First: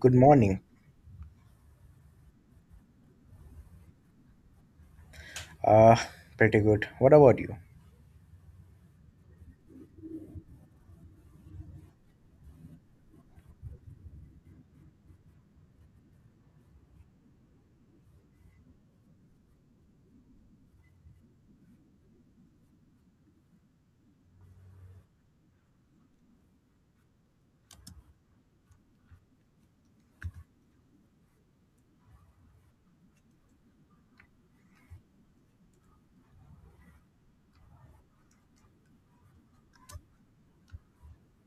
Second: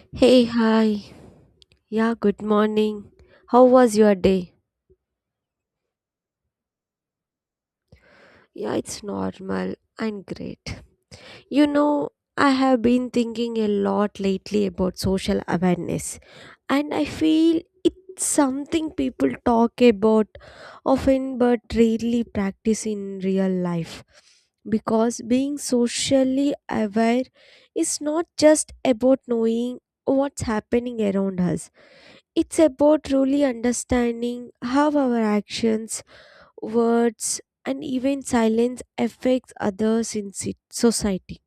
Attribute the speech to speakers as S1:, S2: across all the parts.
S1: Good
S2: Hey,
S1: morning.
S2: hi. Yeah, good morning. How was your day?
S1: Uh, Pretty good. What about you?
S2: Yeah, it's normal and great. You know, I have been thinking a lot lately about social awareness, and I feel it's something people talk about often but rarely practice in real life. Because being socially aware is not just about knowing what's happening around us. It's about truly understanding how our actions, words, and even silence affects others in society.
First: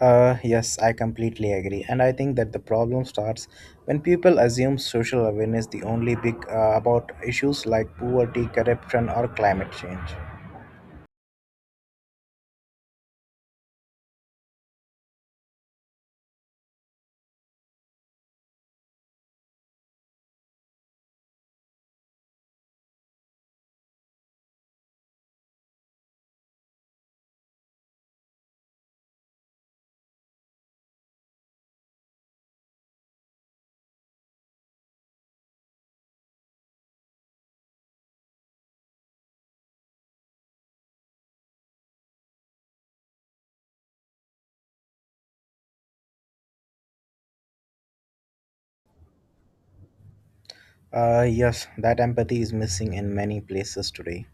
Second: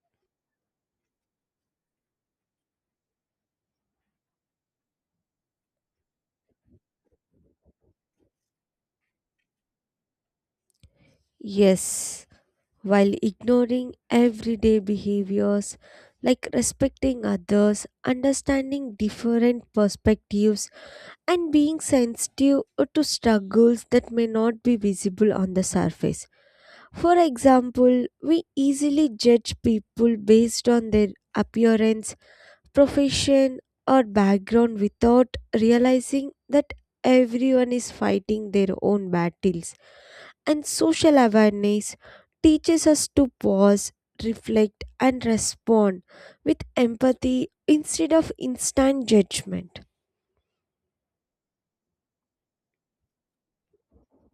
S1: Yes, I completely agree. And I think that the problem starts when people assume social awareness the only big about issues like poverty, corruption, or climate change.
S2: Yes, while ignoring everyday behaviors like respecting others, understanding different perspectives, and being sensitive to struggles that may not be visible on the surface. For example, we easily judge people based on their appearance, profession, or background without realizing that everyone is fighting their own battles. And social awareness teaches us to pause, reflect, and respond with empathy instead of instant judgment.
S1: Yes, that empathy is missing in many places today,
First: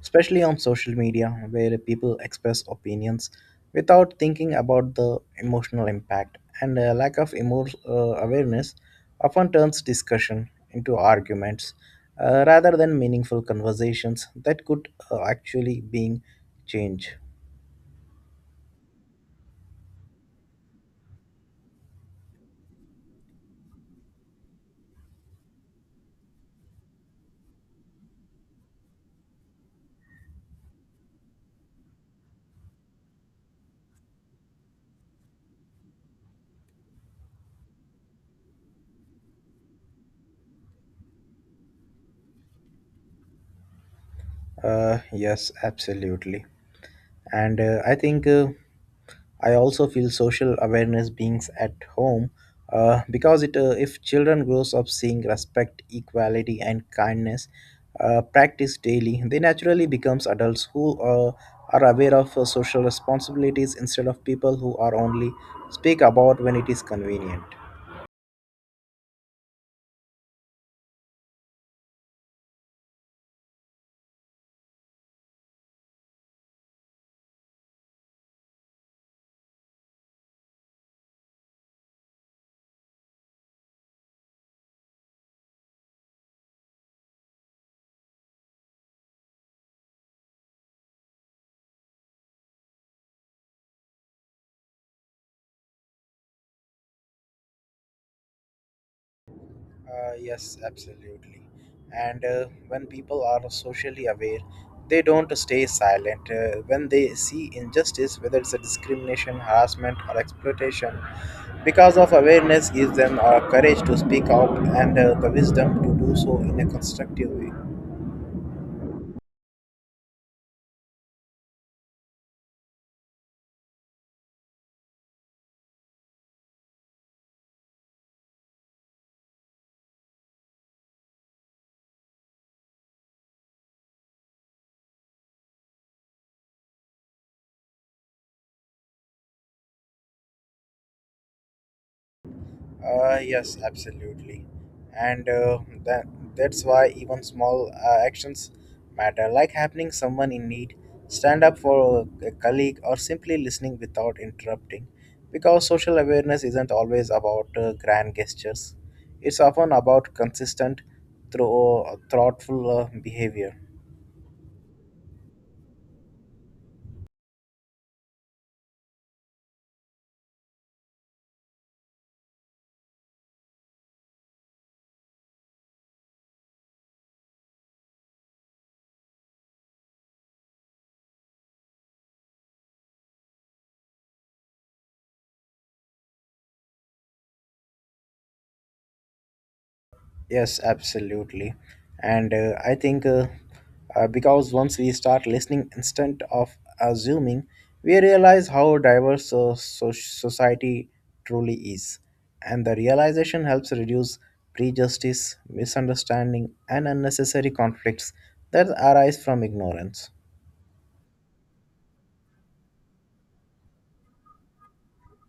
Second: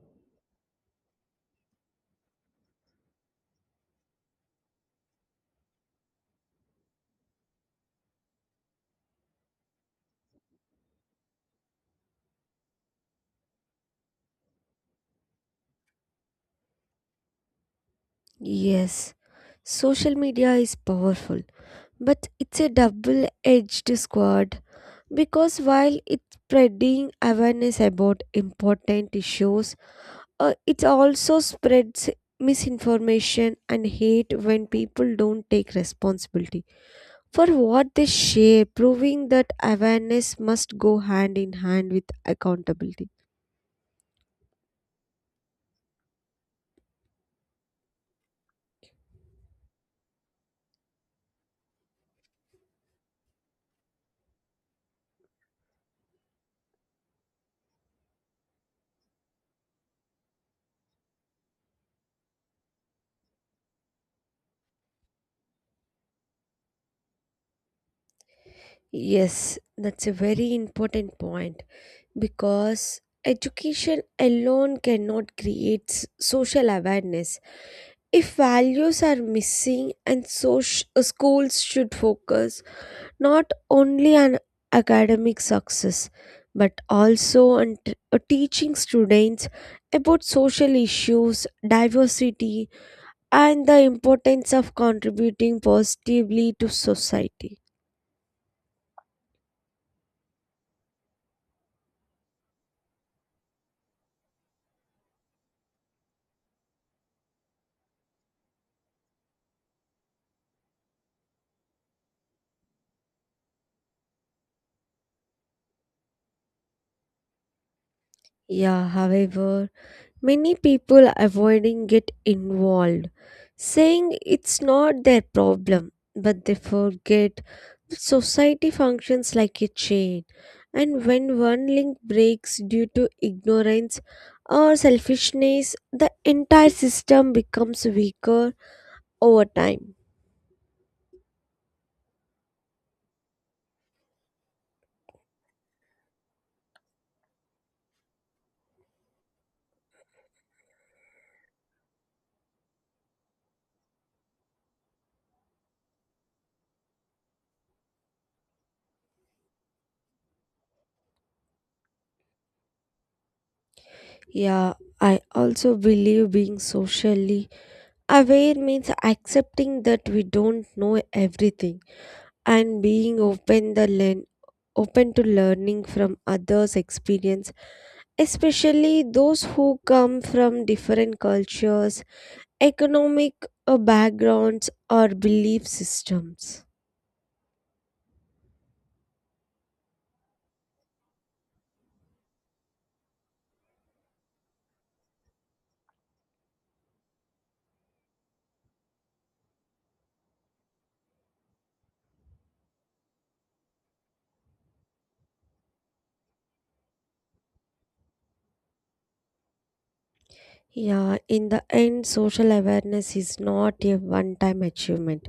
S1: especially on social media, where people express opinions without thinking about the emotional impact. And a lack of awareness often turns discussion into arguments rather than meaningful conversations that could actually being change.
S2: Yes, social media is powerful, but it's a double edged sword because while it's spreading awareness about important issues, it also spreads misinformation and hate when people don't take responsibility for what they share, proving that awareness must go hand in hand with accountability.
S1: Yes, absolutely. And I also feel social awareness beings at home because it if children grows up seeing respect, equality, and kindness practiced daily, they naturally becomes adults who are aware of social responsibilities instead of people who are only speak about when it is convenient.
S2: Yes, that's a very important point because education alone cannot create social awareness. If values are missing and so schools should focus not only an academic success but also an teaching students about social issues, diversity, and the importance of contributing positively to society.
S1: Yes, absolutely. And when people are socially aware, they don't stay silent. When they see injustice, whether it's a discrimination, harassment, or exploitation, because of awareness gives them courage to speak out and the wisdom to do so in a constructive way.
S2: Yeah, however, many people avoiding get involved, saying it's not their problem, but they forget that society functions like a chain, and when one link breaks due to ignorance or selfishness, the entire system becomes weaker over time.
S1: Yes, absolutely. And uh, that, that's why even small actions matter, like helping someone in need, stand up for a colleague, or simply listening without interrupting. Because social awareness isn't always about grand gestures, it's often about consistent, thoughtful behavior.
S2: Yeah, I also believe being socially aware means accepting that we don't know everything and being open to learning from others' experience, especially those who come from different cultures, economic backgrounds, or belief systems.
S1: Yes, absolutely. And I think because once we start listening instead of assuming, we realize how diverse society truly is. And the realization helps reduce prejudice, misunderstanding, and unnecessary conflicts that arise from ignorance.
S2: Yeah, in the end, social awareness is not a one time achievement,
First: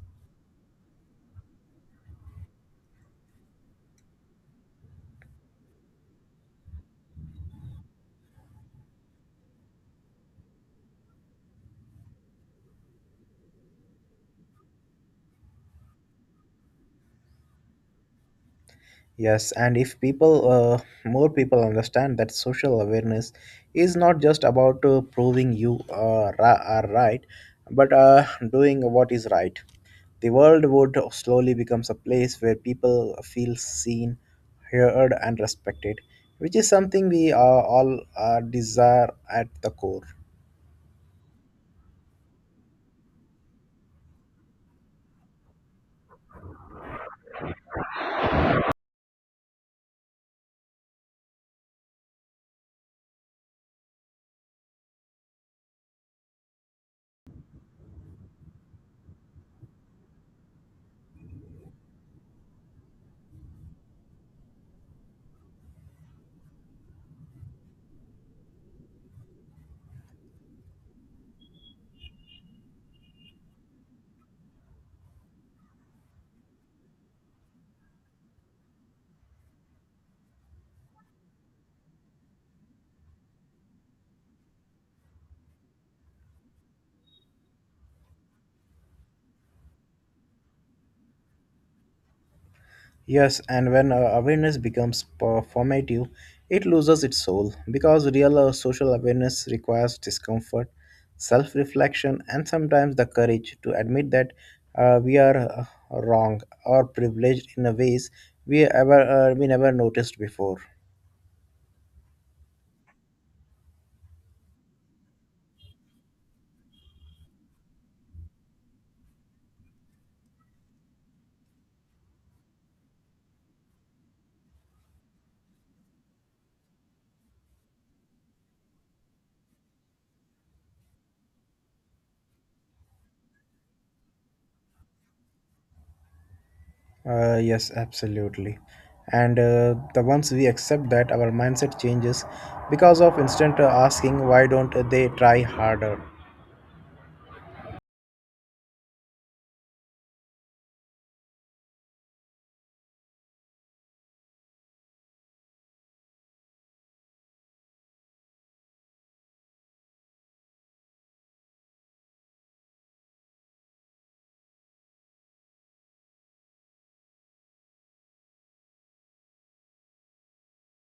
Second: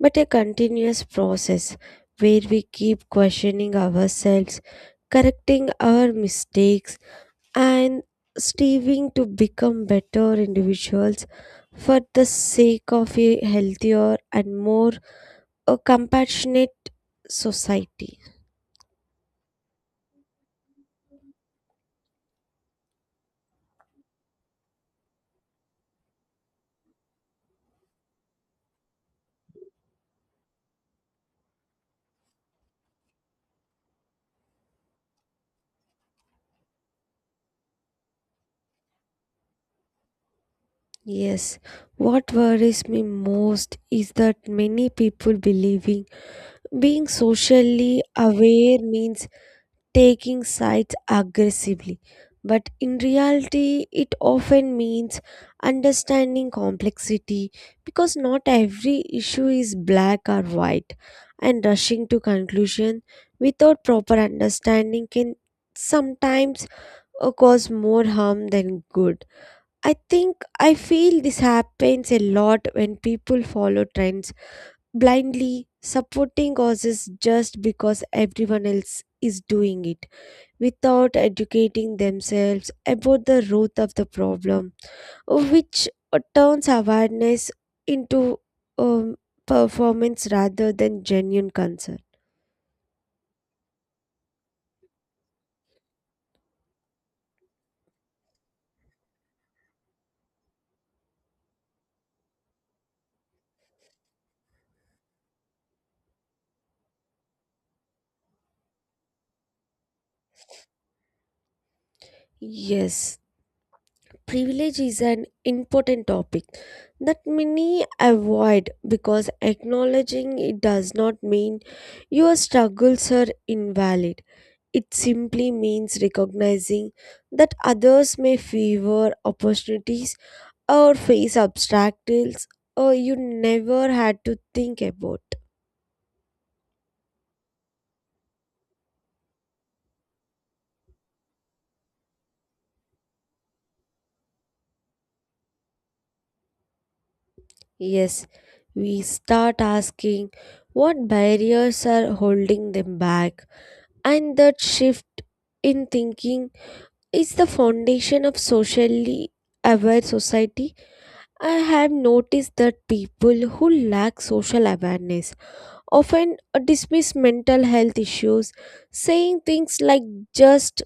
S2: but a continuous process where we keep questioning ourselves, correcting our mistakes, and striving to become better individuals for the sake of a healthier and more compassionate society.
S1: Yes, and if more people understand that social awareness is not just about proving you are right, but doing what is right, the world would slowly becomes a place where people feel seen, heard, and respected, which is something we all desire at the core.
S2: Yes, what worries me most is that many people believing being socially aware means taking sides aggressively, but in reality, it often means understanding complexity because not every issue is black or white, and rushing to conclusion without proper understanding can sometimes cause more harm than good. I think I feel this happens a lot when people follow trends blindly supporting causes just because everyone else is doing it without educating themselves about the root of the problem, which turns awareness into um, performance rather than genuine concern.
S1: Yes, and when awareness becomes performative, it loses its soul because real social awareness requires discomfort, self reflection, and sometimes the courage to admit that we are wrong or privileged in a ways we never noticed before.
S2: Yes, privilege is an important topic that many avoid because acknowledging it does not mean your struggles are invalid. It simply means recognizing that others may favor opportunities or face obstacles or you never had to think about.
S1: Yes, absolutely. And the once we accept that, our mindset changes because of instant asking, why don't they try harder?
S2: Yes, we start asking what barriers are holding them back, and that shift in thinking is the foundation of socially aware society. I have noticed that people who lack social awareness often dismiss mental health issues, saying things like just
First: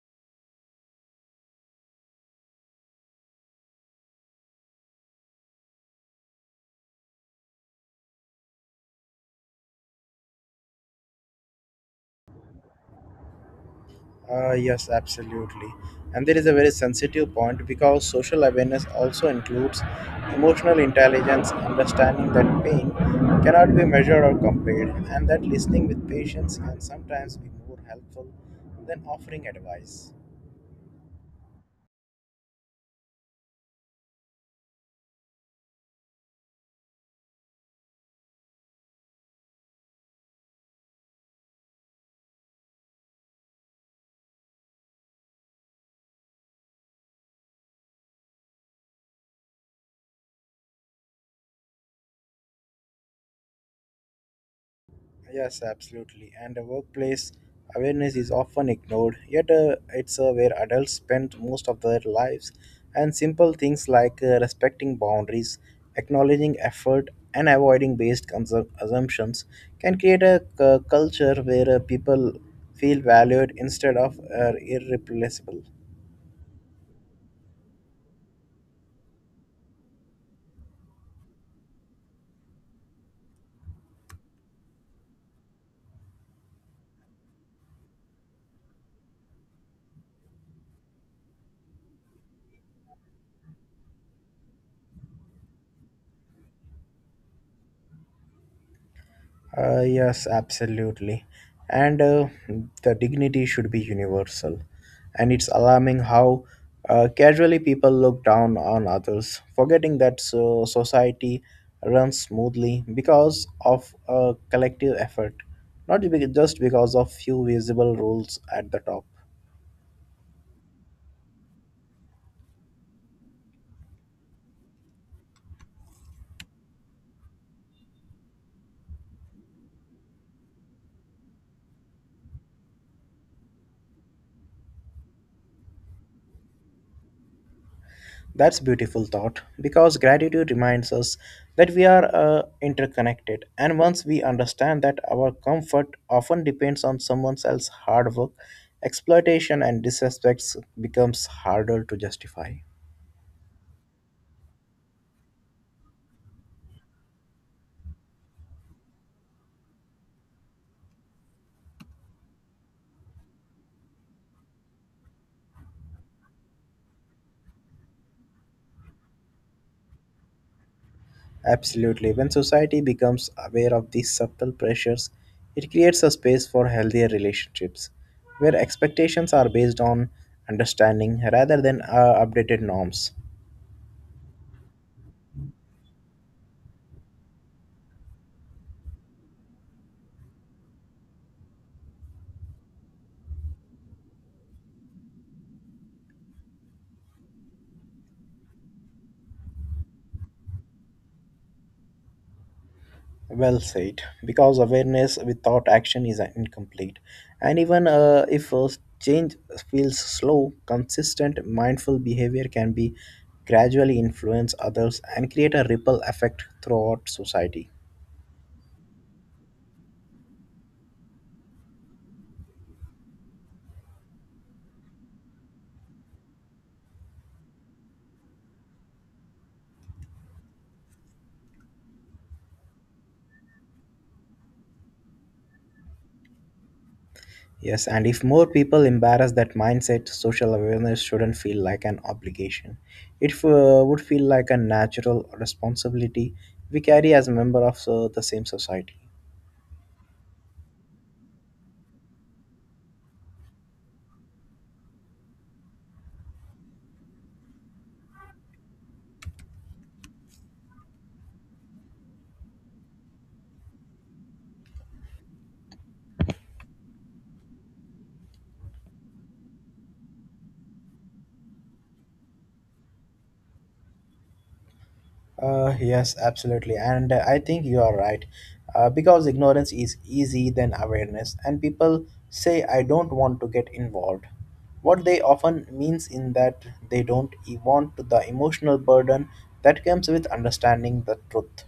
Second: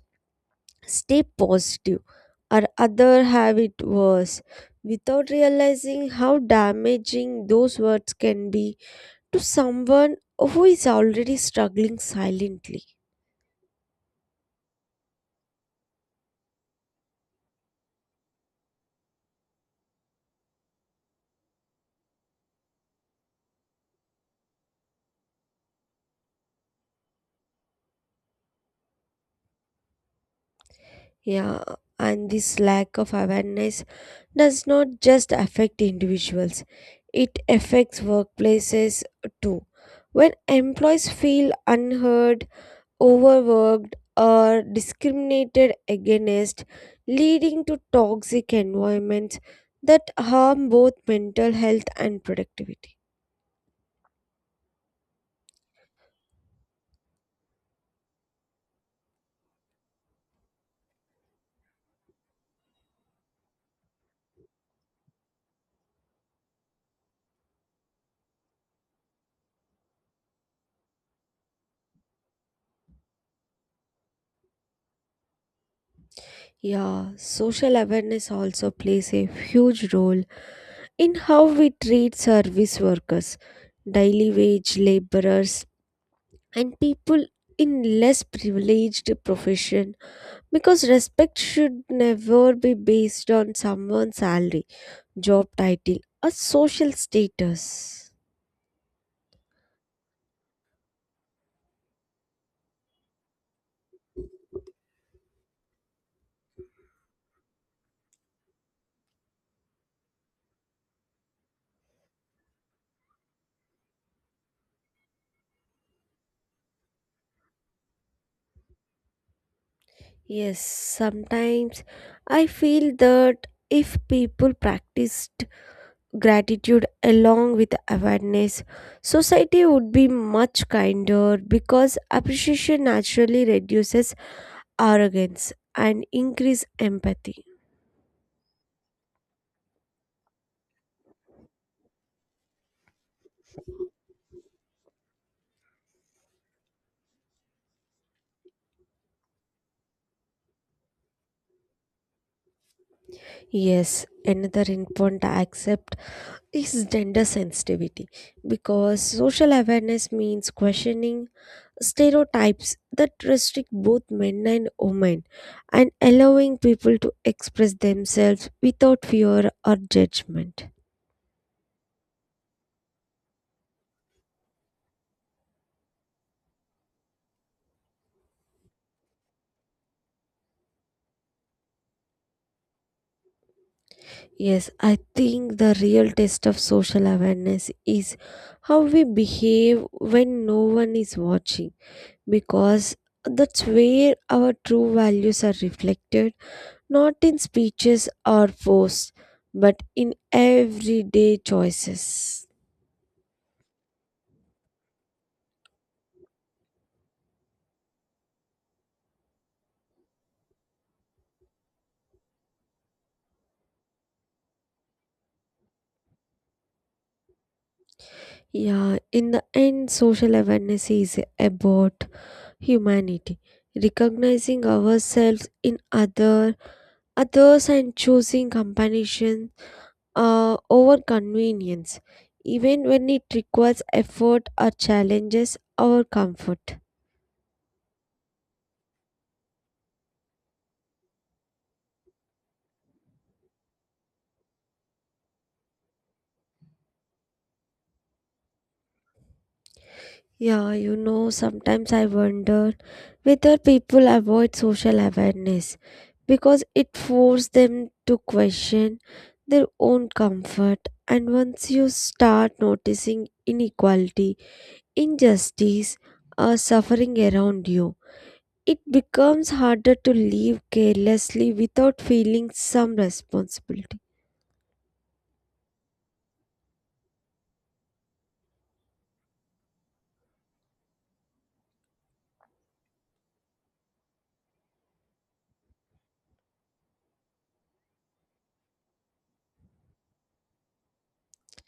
S2: stay positive or other have it worse, without realizing how damaging those words can be to someone who is already struggling silently.
S1: Yes, absolutely. And there is a very sensitive point because social awareness also includes emotional intelligence, understanding that pain cannot be measured or compared, and that listening with patience can sometimes be more helpful than offering advice.
S2: Yeah, and this lack of awareness does not just affect individuals, it affects workplaces too. When employees feel unheard, overworked or discriminated against, leading to toxic environments that harm both mental health and productivity.
S1: Yes, absolutely. And the workplace awareness is often ignored, yet, it's where adults spend most of their lives. And simple things like respecting boundaries, acknowledging effort, and avoiding assumptions can create a culture where people feel valued instead of irreplaceable.
S2: Yeah, social awareness also plays a huge role in how we treat service workers, daily wage laborers, and people in less privileged profession. Because respect should never be based on someone's salary, job title, or social status.
S1: Yes, absolutely. And the dignity should be universal. And it's alarming how casually people look down on others, forgetting that so society runs smoothly because of a collective effort, not be- just because of few visible rules at the top.
S2: Yes, sometimes I feel that if people practiced gratitude along with awareness, society would be much kinder because appreciation naturally reduces arrogance and increase empathy.
S1: That's beautiful thought because gratitude reminds us that we are interconnected and once we understand that our comfort often depends on someone else's hard work exploitation and disrespect becomes harder to justify.
S2: Yes, another important aspect is gender sensitivity because social awareness means questioning stereotypes that restrict both men and women and allowing people to express themselves without fear or judgment.
S1: Absolutely. When society becomes aware of these subtle pressures, it creates a space for healthier relationships where expectations are based on understanding rather than updated norms.
S2: Yes, I think the real test of social awareness is how we behave when no one is watching because that's where our true values are reflected not in speeches or posts, but in everyday choices.
S1: Well said, because awareness without action is incomplete. And even if change feels slow, consistent, mindful behavior can be gradually influence others and create a ripple effect throughout society.
S2: Yeah, in the end, social awareness is about humanity, recognizing ourselves in other others and choosing compassion over convenience, even when it requires effort or challenges our comfort.
S1: Yes, and if more people embrace that mindset, social awareness shouldn't feel like an obligation. It would feel like a natural responsibility we carry as a member of the same society.
S2: Yeah, sometimes I wonder whether people avoid social awareness because it forces them to question their own comfort. And once you start noticing inequality, injustice, or suffering around you, it becomes harder to live carelessly without feeling some responsibility.
S1: Yes, absolutely. And I think you are right. Because ignorance is easy than awareness, and people say, I don't want to get involved. What they often means in that they don't want the emotional burden that comes with understanding the truth.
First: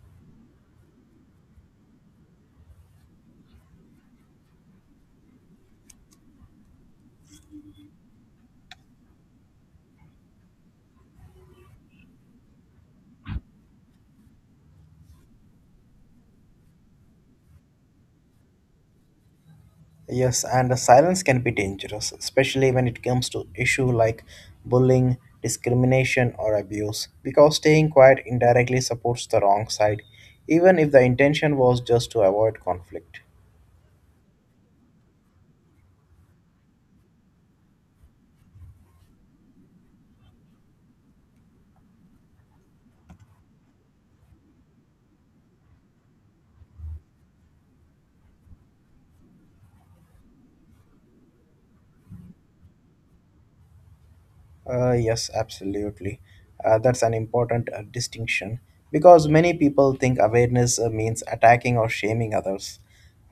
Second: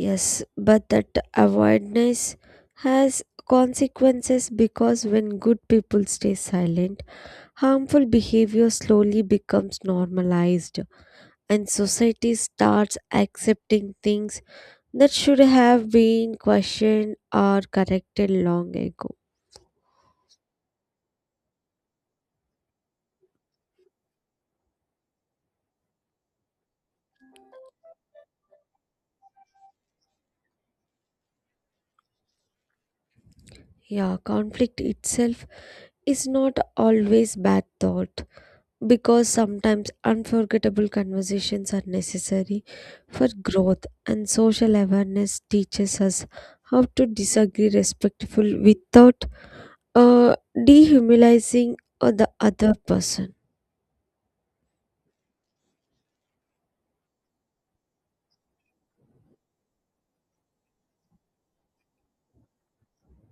S2: Yes, but that avoidance has consequences because when good people stay silent, harmful behavior slowly becomes normalized and society starts accepting things that should have been questioned or corrected long ago.
S1: Yes, and the silence can be dangerous, especially when it comes to issue like bullying, discrimination, or abuse, because staying quiet indirectly supports the wrong side, even if the intention was just to avoid conflict.
S2: Yeah, conflict itself is not always bad thought. Because sometimes unforgettable conversations are necessary for growth and social awareness teaches us how to disagree respectful without uh, dehumanizing the other person.
S1: Yes, absolutely. That's an important distinction because many people think awareness means attacking or shaming others,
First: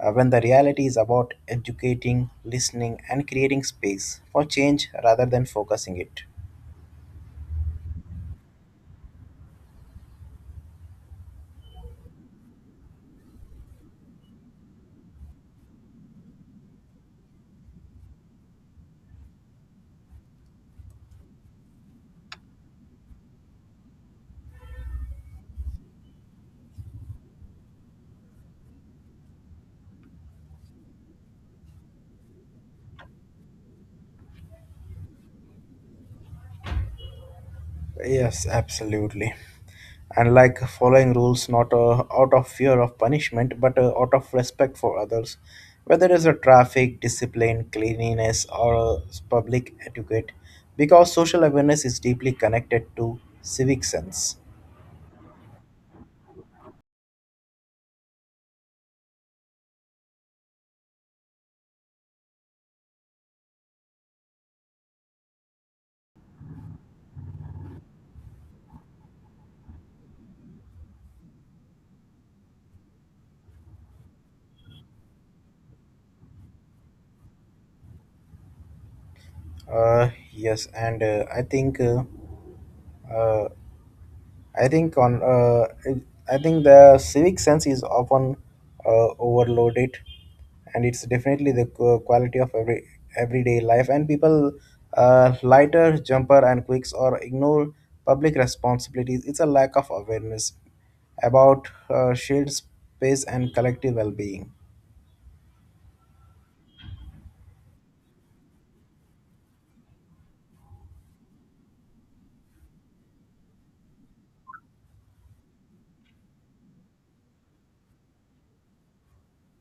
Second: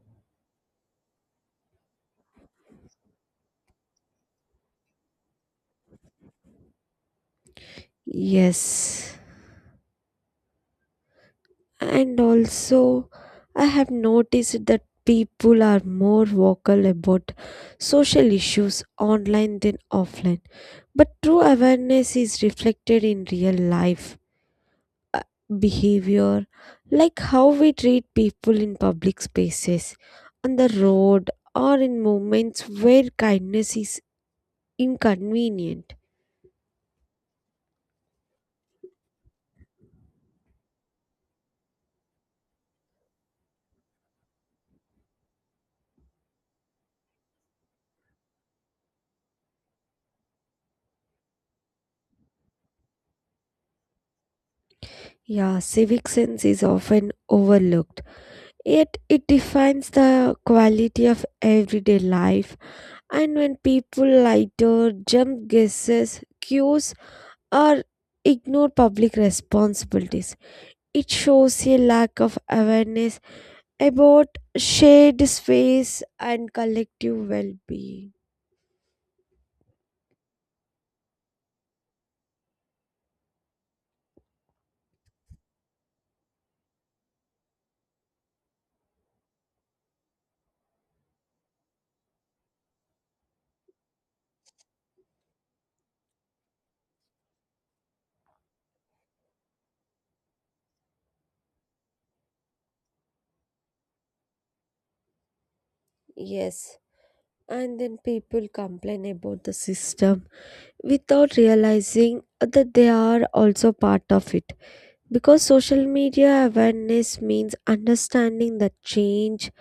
S1: when the reality is about educating, listening, and creating space for change rather than focusing it.
S2: Yes, and also I have noticed that people are more vocal about social issues online than offline but true awareness is reflected in real life behavior, like how we treat people in public spaces, on the road, or in moments where kindness is inconvenient.
S1: Yes, absolutely. And like following rules not out of fear of punishment but out of respect for others whether it's a traffic discipline cleanliness or public etiquette because social awareness is deeply connected to civic sense.
S2: Yeah, civic sense is often overlooked, yet it defines the quality of everyday life. And when people lighter jump guesses, cues, or ignore public responsibilities, it shows a lack of awareness about shared space and collective well being.
S1: Yes, and I think uh, I think on I think the civic sense is often overloaded, and it's definitely the quality of everyday life. And people lighter jumper and quicks or ignore public responsibilities. It's a lack of awareness about shared space and collective well-being.
S2: Yes, and then people complain about the system without realizing that they are also part of it. Because social media awareness means understanding that change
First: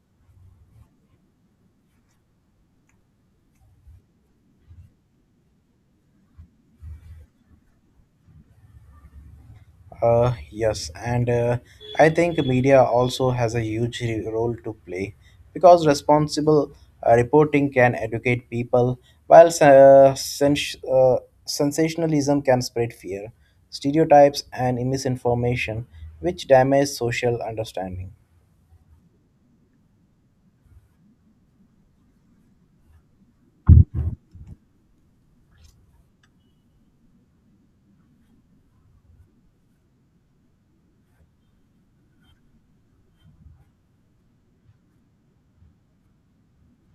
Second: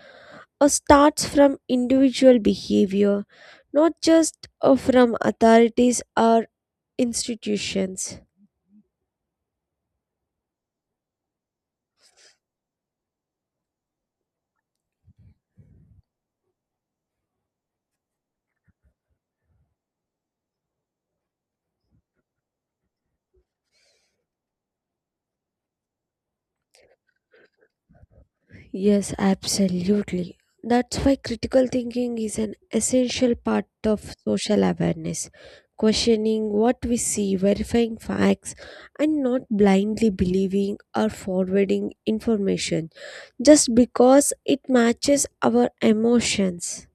S2: starts from individual behavior, not just from authorities or institutions.
S1: Yes, and I think media also has a huge role to play because responsible reporting can educate people, while sensationalism can spread fear, stereotypes, and misinformation, which damage social understanding.
S2: Yes, absolutely. That's why critical thinking is an essential part of social awareness. Questioning what we see, verifying facts, and not blindly believing or forwarding information just because it matches our emotions.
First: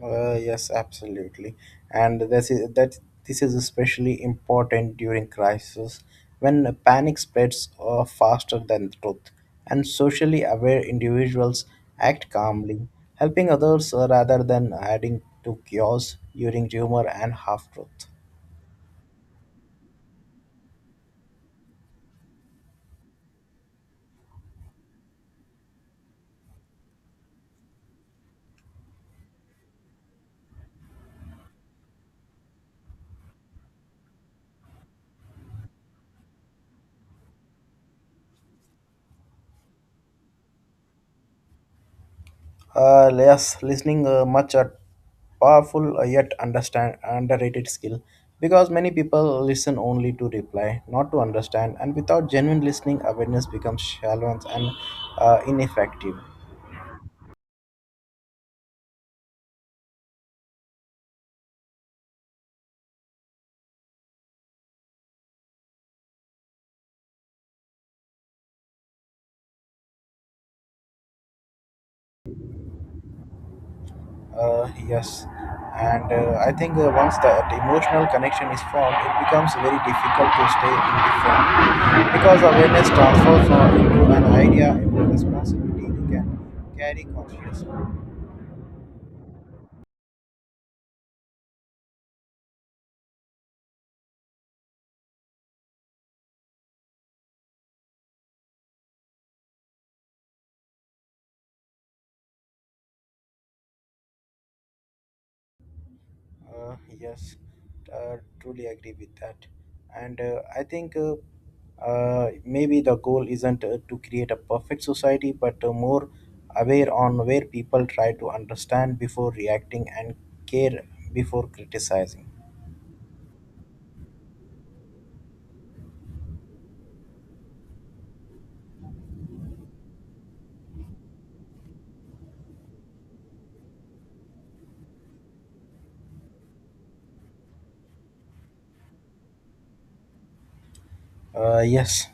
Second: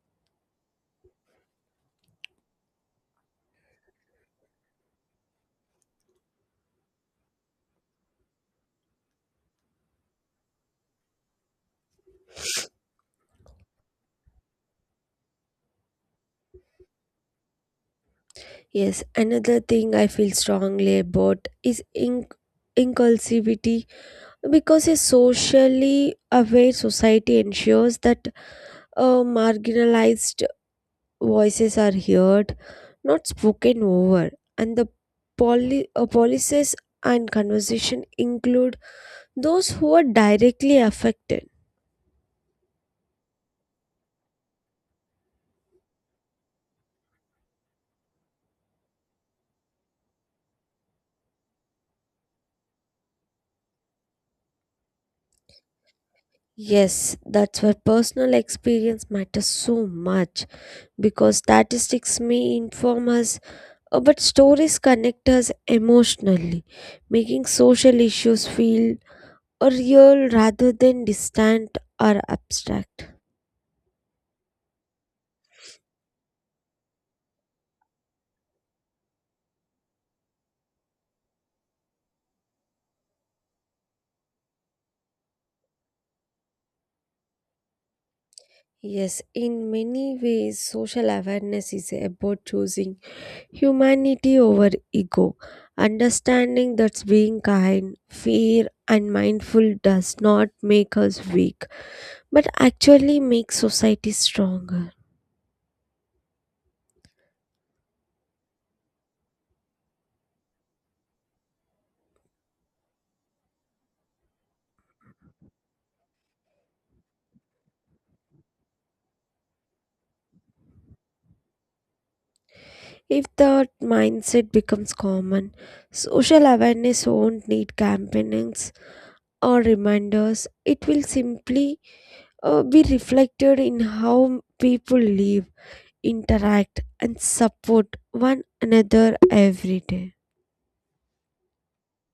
S1: Yes, absolutely. And this is especially important during crisis when panic spreads faster than truth, and socially aware individuals act calmly, helping others rather than adding to chaos during rumor and half-truth.
S2: Yes, another thing I feel strongly about is inculsivity because a socially aware society ensures that marginalized voices are heard, not spoken over, and the policies and conversation include those who are directly affected.
S1: Yes, listening much a powerful yet understand underrated skill because many people listen only to reply, not to understand, and without genuine listening, awareness becomes shallow and ineffective.
S2: Yes, that's why personal experience matters so much because statistics may inform us, but stories connect us emotionally, making social issues feel real rather than distant or abstract.
S1: Yes, and I think once that emotional connection is formed, it becomes very difficult to stay indifferent because awareness transfers from into an idea into a responsibility you can carry consciously.
S2: Yes, in many ways, social awareness is about choosing humanity over ego, understanding that being kind, fair, and mindful does not make us weak, but actually makes society stronger.
S1: Yes, truly agree with that. And I think maybe the goal isn't to create a perfect society, but more aware on where people try to understand before reacting and care before criticizing.
S2: If that mindset becomes common, social awareness won't need campaigns or reminders. It will simply be reflected in how people live, interact, and support one another every day.
S1: Yes,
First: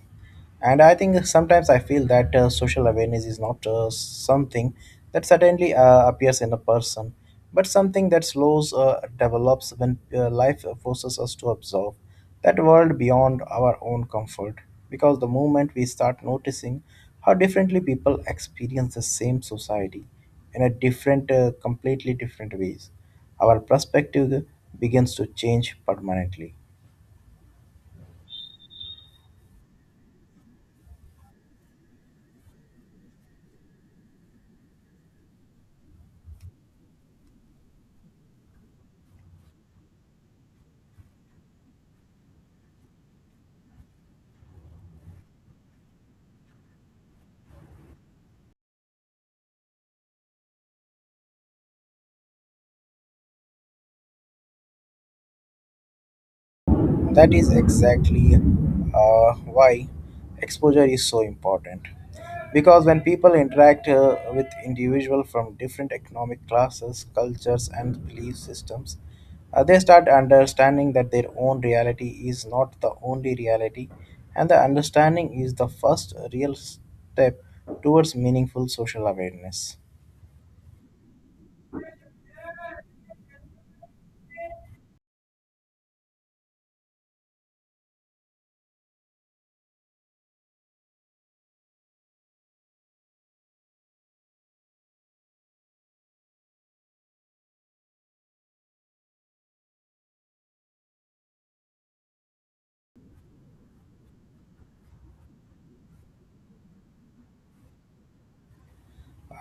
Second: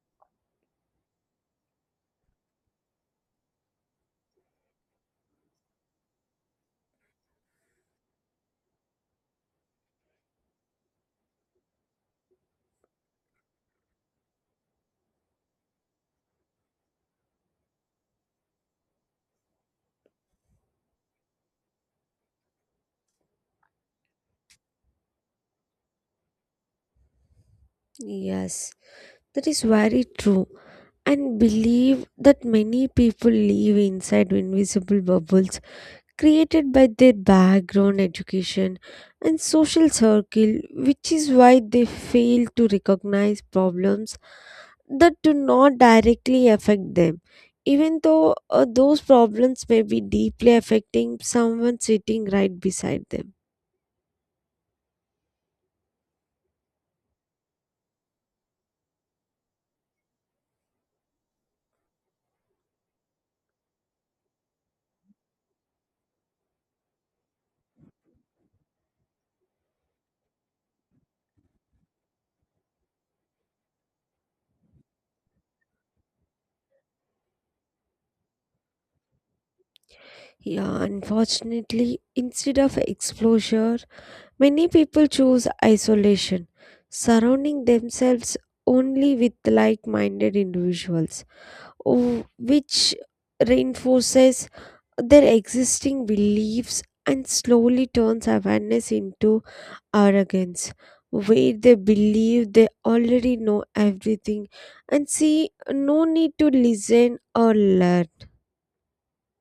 S1: and I think sometimes I feel that social awareness is not something that suddenly appears in a person, but something that slows develops when life forces us to observe that world beyond our own comfort. Because the moment we start noticing how differently people experience the same society in a completely different ways, our perspective begins to change permanently.
S2: Yes, that is very true. And believe that many people live inside invisible bubbles created by their background, education, and social circle, which is why they fail to recognize problems that do not directly affect them, even though those problems may be deeply affecting someone sitting right beside them.
S1: That is exactly why exposure is so important. Because when people interact with individuals from different economic classes, cultures, and belief systems, they start understanding that their own reality is not the only reality, and the understanding is the first real step towards meaningful social awareness.
S2: Yeah, unfortunately, instead of exposure, many people choose isolation, surrounding themselves only with like minded individuals, which reinforces their existing beliefs and slowly turns awareness into arrogance, where they believe they already know everything and see no need to listen or learn.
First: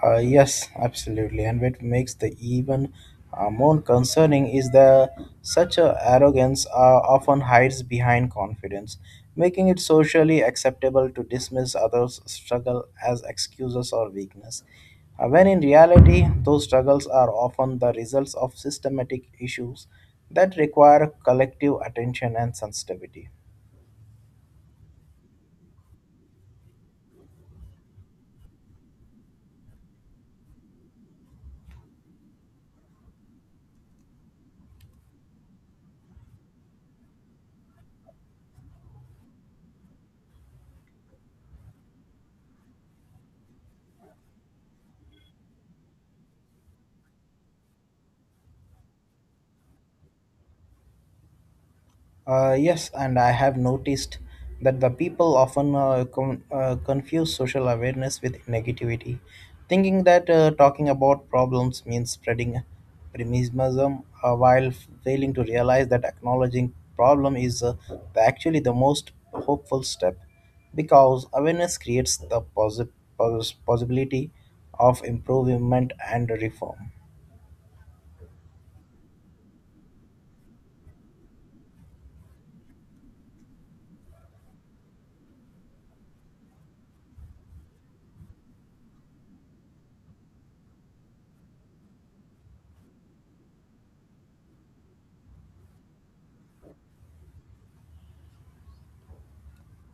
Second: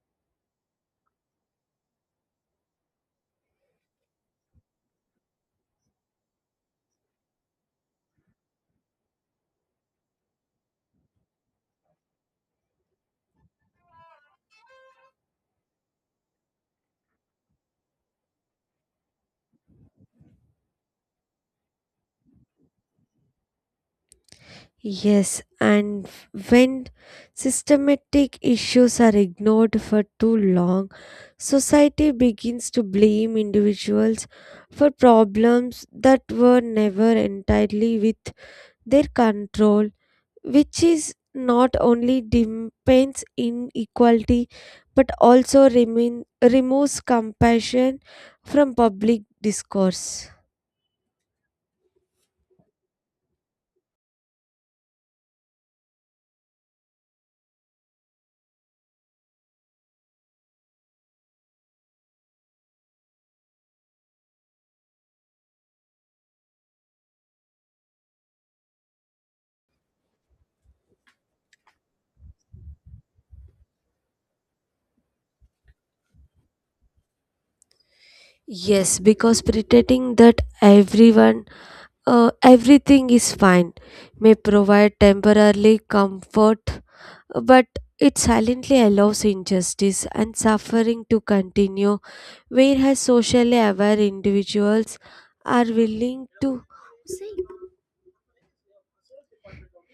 S1: Yes, absolutely. And what makes the even more concerning is the such a arrogance often hides behind confidence, making it socially acceptable to dismiss others' struggle as excuses or weakness. When in reality, those struggles are often the results of systematic issues that require collective attention and sensitivity.
S2: Yes, and when systematic issues are ignored for too long, society begins to blame individuals for problems that were never entirely with their control, which is not only deepens inequality but also remain, removes compassion from public discourse.
S1: Yes, and I have noticed that the people often confuse social awareness with negativity, thinking that talking about problems means spreading pessimism, while failing to realize that acknowledging problem is actually the most hopeful step, because awareness creates the possibility of improvement and reform.
S2: Yes, because pretending that everything is fine may provide temporarily comfort, but it silently allows injustice and suffering to continue, whereas socially aware individuals are willing to,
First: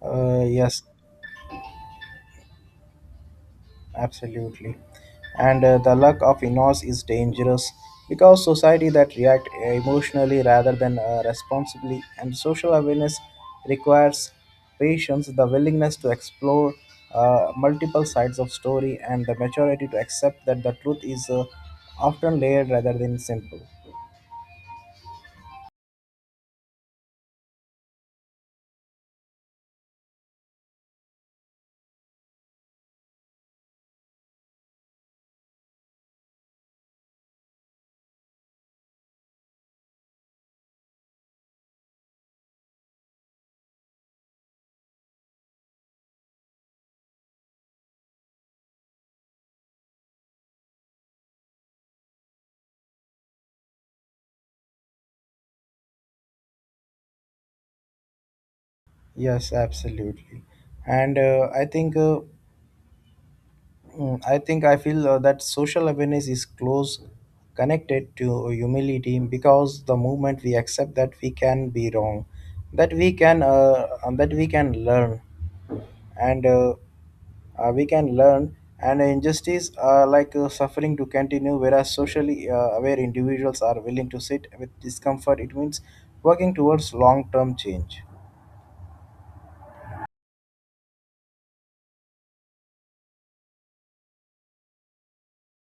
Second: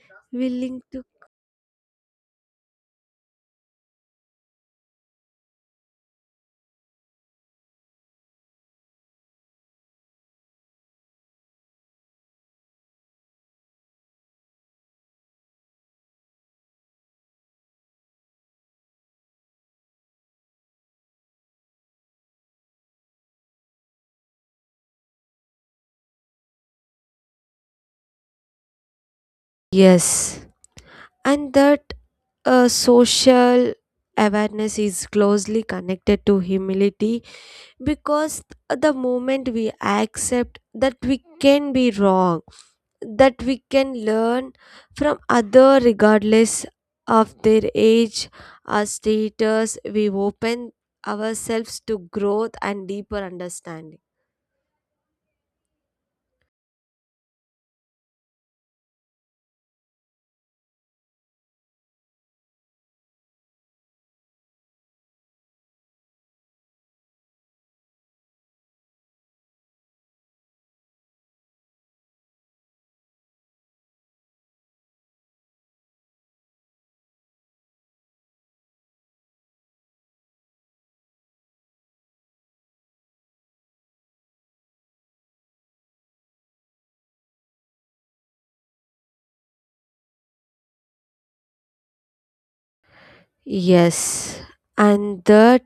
S1: Uh,
S2: willing
S1: yes,
S2: to,
S1: Absolutely. And the luck of inos is dangerous because society that react emotionally rather than responsibly and social awareness requires patience, the willingness to explore multiple sides of story and the maturity to accept that the truth is often layered rather than simple.
S2: yes, and that social awareness is closely connected to humility because the moment we accept that we can be wrong, that we can learn from other regardless of their age or status, we open ourselves to growth and deeper understanding.
S1: Yes, absolutely. And I think Mm, I think I feel that social awareness is close connected to humility because the moment we accept that we can be wrong, that we can learn, and uh, and injustice like suffering to continue. Whereas socially aware individuals are willing to sit with discomfort, it means working towards long-term change.
S2: Yes, and that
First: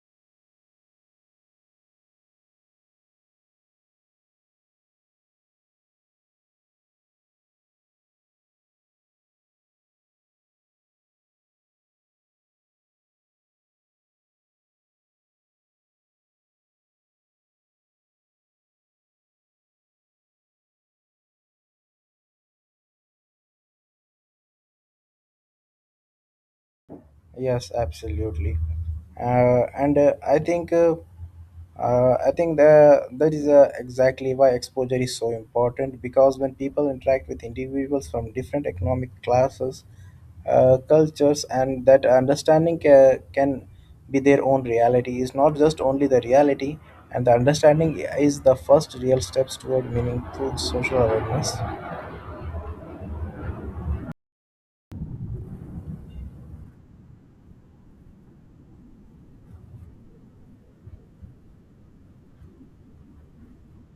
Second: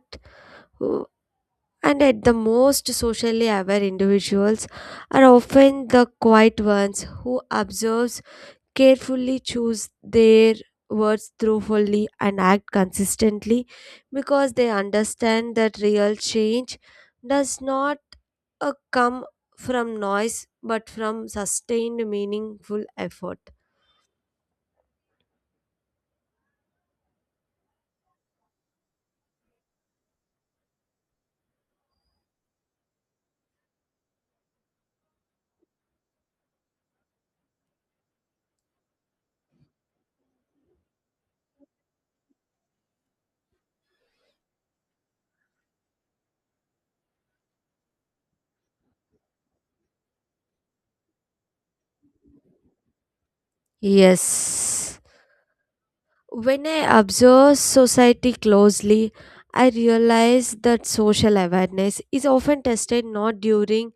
S2: and at the most socially aware individuals are often the quiet ones who observe carefully, choose their words thoughtfully, and act consistently because they understand that real change does not uh, come from noise but from sustained meaningful effort.
S1: Yes, absolutely. And I think the, that is exactly why exposure is so important because when people interact with individuals from different economic classes, cultures, and that understanding can be their own reality is not just only the reality, and the understanding is the first real steps toward meaningful social awareness.
S2: Yes, when I observe society closely, I realize that social awareness is often tested not during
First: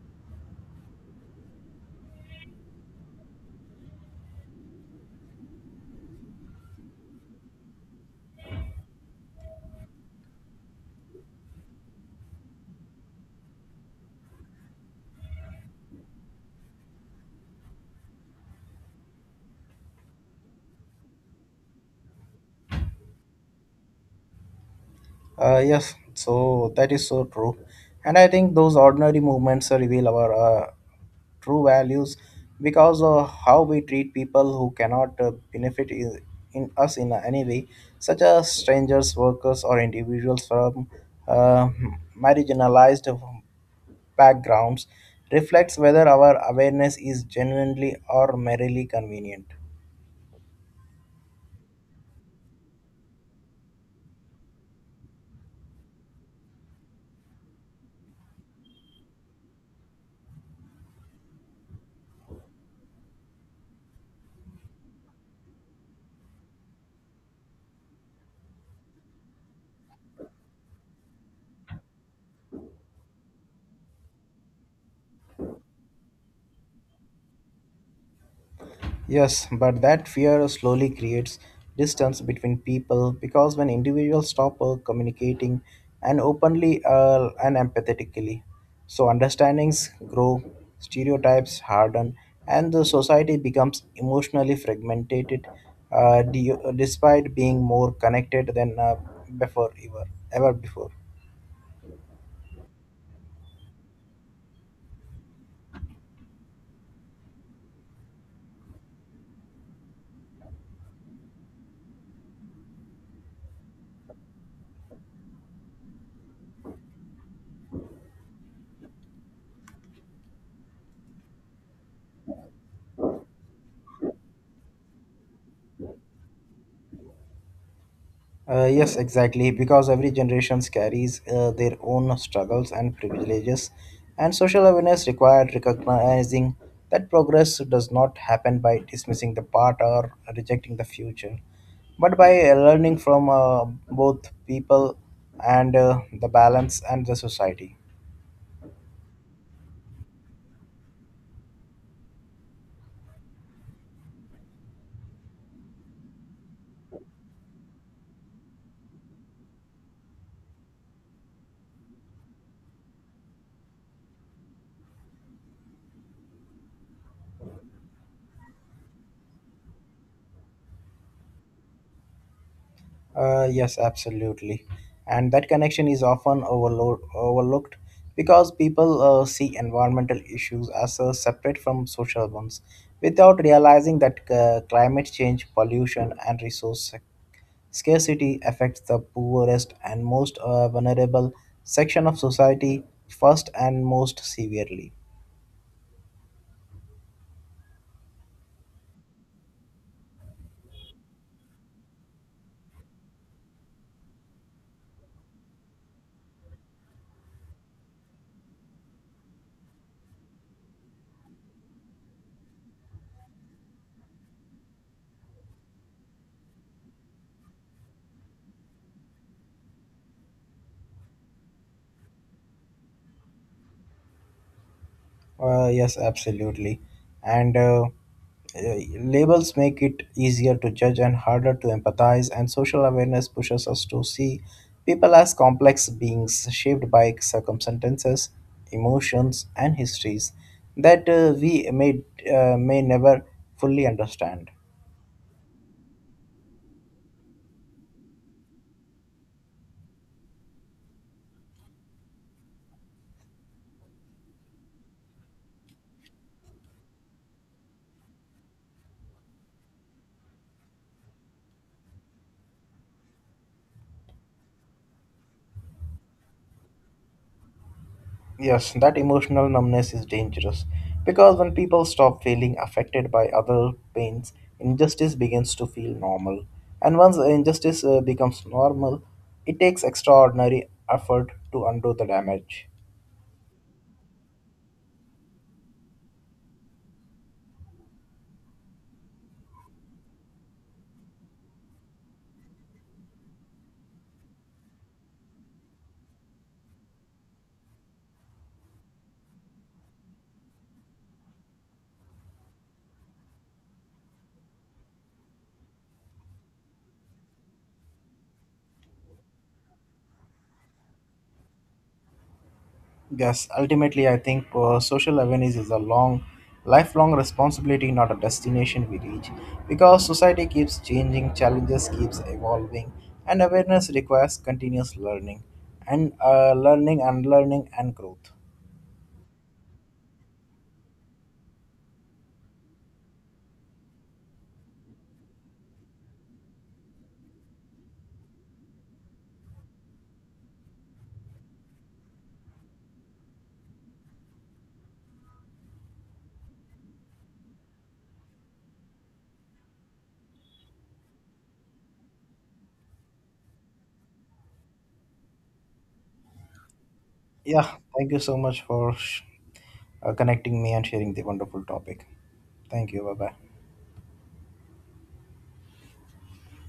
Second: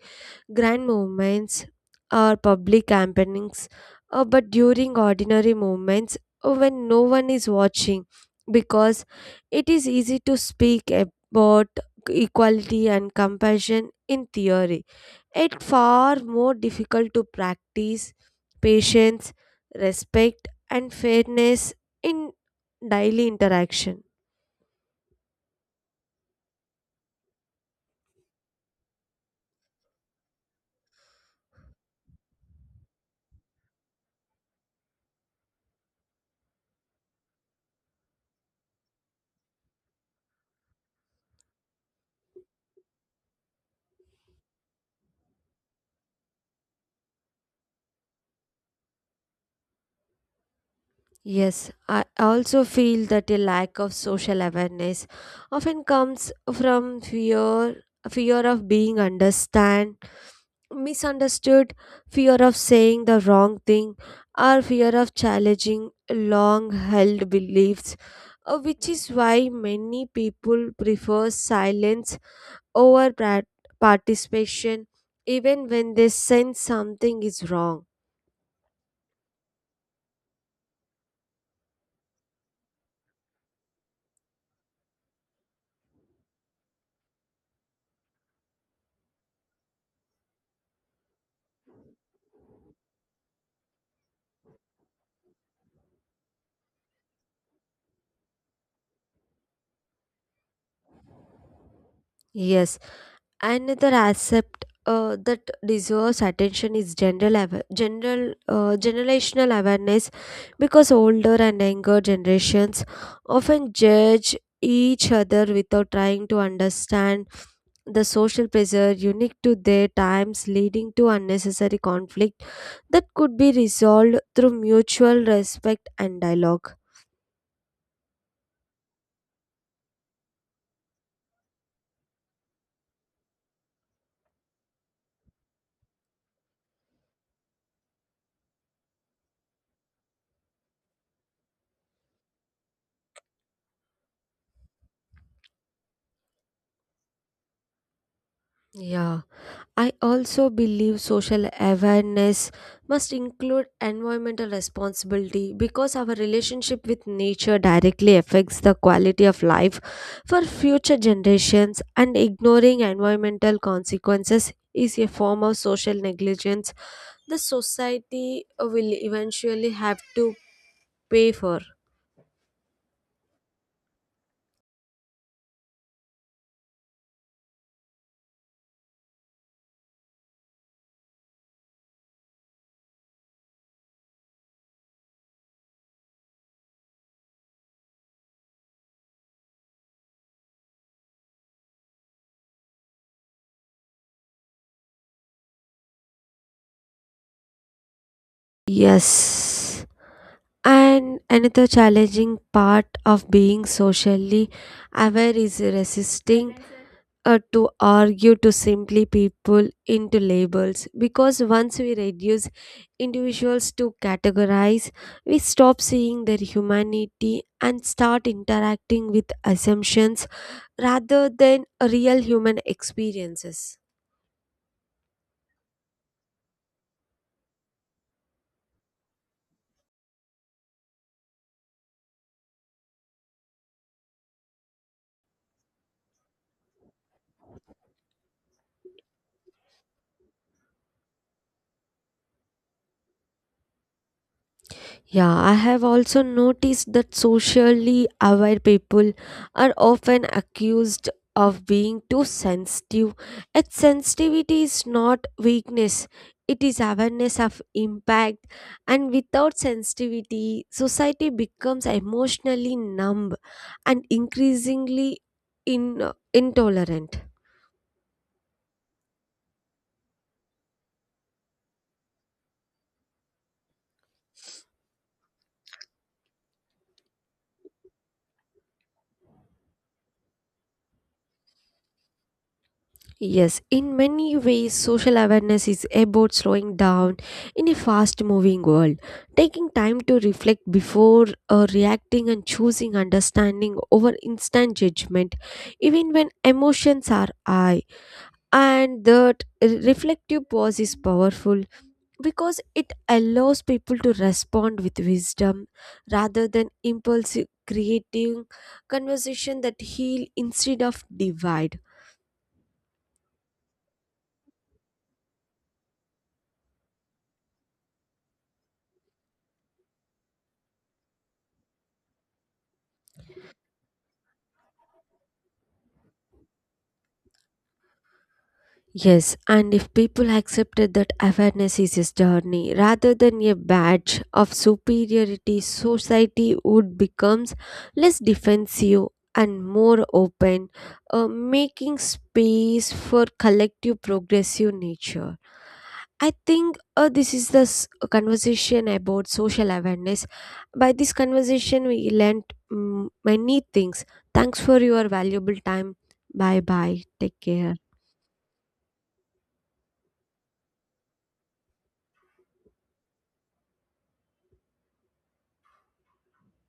S2: grand movements or public campaignings, but during ordinary movements when no one is watching, because it is easy to speak about equality and compassion in theory. It far more difficult to practice patience, respect, and fairness in daily interaction.
S1: Yes, so that is so true. And I think those ordinary movements reveal our true values because of how we treat people who cannot benefit in us in any way, such as strangers, workers, or individuals from uh, marginalized backgrounds, reflects whether our awareness is genuinely or merely convenient.
S2: Yes, I also feel that a lack of social awareness often comes from fear of being misunderstood, fear of saying the wrong thing, or fear of challenging long held beliefs, which is why many people prefer silence over participation even when they sense something is wrong.
S1: Yes, but that fear slowly creates distance between people because when individuals stop communicating and openly and empathetically, so understandings grow, stereotypes harden, and the society becomes emotionally fragmented, despite being more connected than before ever, ever before.
S2: Yes, another aspect that deserves attention is general awa- general generational awareness because older and younger generations often judge each other without trying to understand the social pressure unique to their times leading to unnecessary conflict that could be resolved through mutual respect and dialogue.
S1: Yes, exactly, because every generation carries their own struggles and privileges, and social awareness required recognizing that progress does not happen by dismissing the part or rejecting the future, but by learning from both people and the balance and the society.
S2: Yeah, I also believe social awareness must include environmental responsibility because our relationship with nature directly affects the quality of life for future generations, and ignoring environmental consequences is a form of social negligence the society will eventually have to pay for.
S1: Yes, absolutely. And that connection is often overlooked because people see environmental issues as separate from social ones without realizing that climate change, pollution, and scarcity affects the poorest and most vulnerable section of society first and most severely.
S2: Yes. And another challenging part of being socially aware is resisting to argue to simply people into labels because once we reduce individuals to categorize we stop seeing their humanity and start interacting with assumptions rather than real human experiences.
S1: Yes, absolutely. And labels make it easier to judge and harder to empathize, and social awareness pushes us to see people as complex beings shaped by circumstances, emotions, and histories that may never fully understand.
S2: Yeah, I have also noticed that socially aware people are often accused of being too sensitive. Yet sensitivity is not weakness, it is awareness of impact. And without sensitivity, society becomes emotionally numb and increasingly intolerant.
S1: Yes, that emotional numbness is dangerous because when people stop feeling affected by other pains, injustice begins to feel normal. And once the injustice becomes normal, it takes extraordinary effort to undo the damage.
S2: Yes, in many ways, social awareness is about slowing down in a fast moving world, taking time to reflect before reacting and choosing understanding over instant judgment, even when emotions are high. And that reflective pause is powerful because it allows people to respond with wisdom rather than impulsive, creating conversation that heal instead of divide.
S1: Yes, ultimately, I think social awareness is a long, lifelong responsibility, not a destination we reach. Because society keeps changing, challenges keeps evolving, and awareness requires continuous learning, and learning and growth.
S2: Yes, and if people accepted that awareness is a journey rather than a badge of superiority, society would become less defensive and more open, making space for collective progressive nature. I think this is the conversation about social awareness. By this conversation, we learnt many things. Thanks for your valuable time. Bye bye. Take
S1: Yeah,
S2: care.
S1: thank you so much for connecting me and sharing the wonderful topic. Thank you. Bye bye.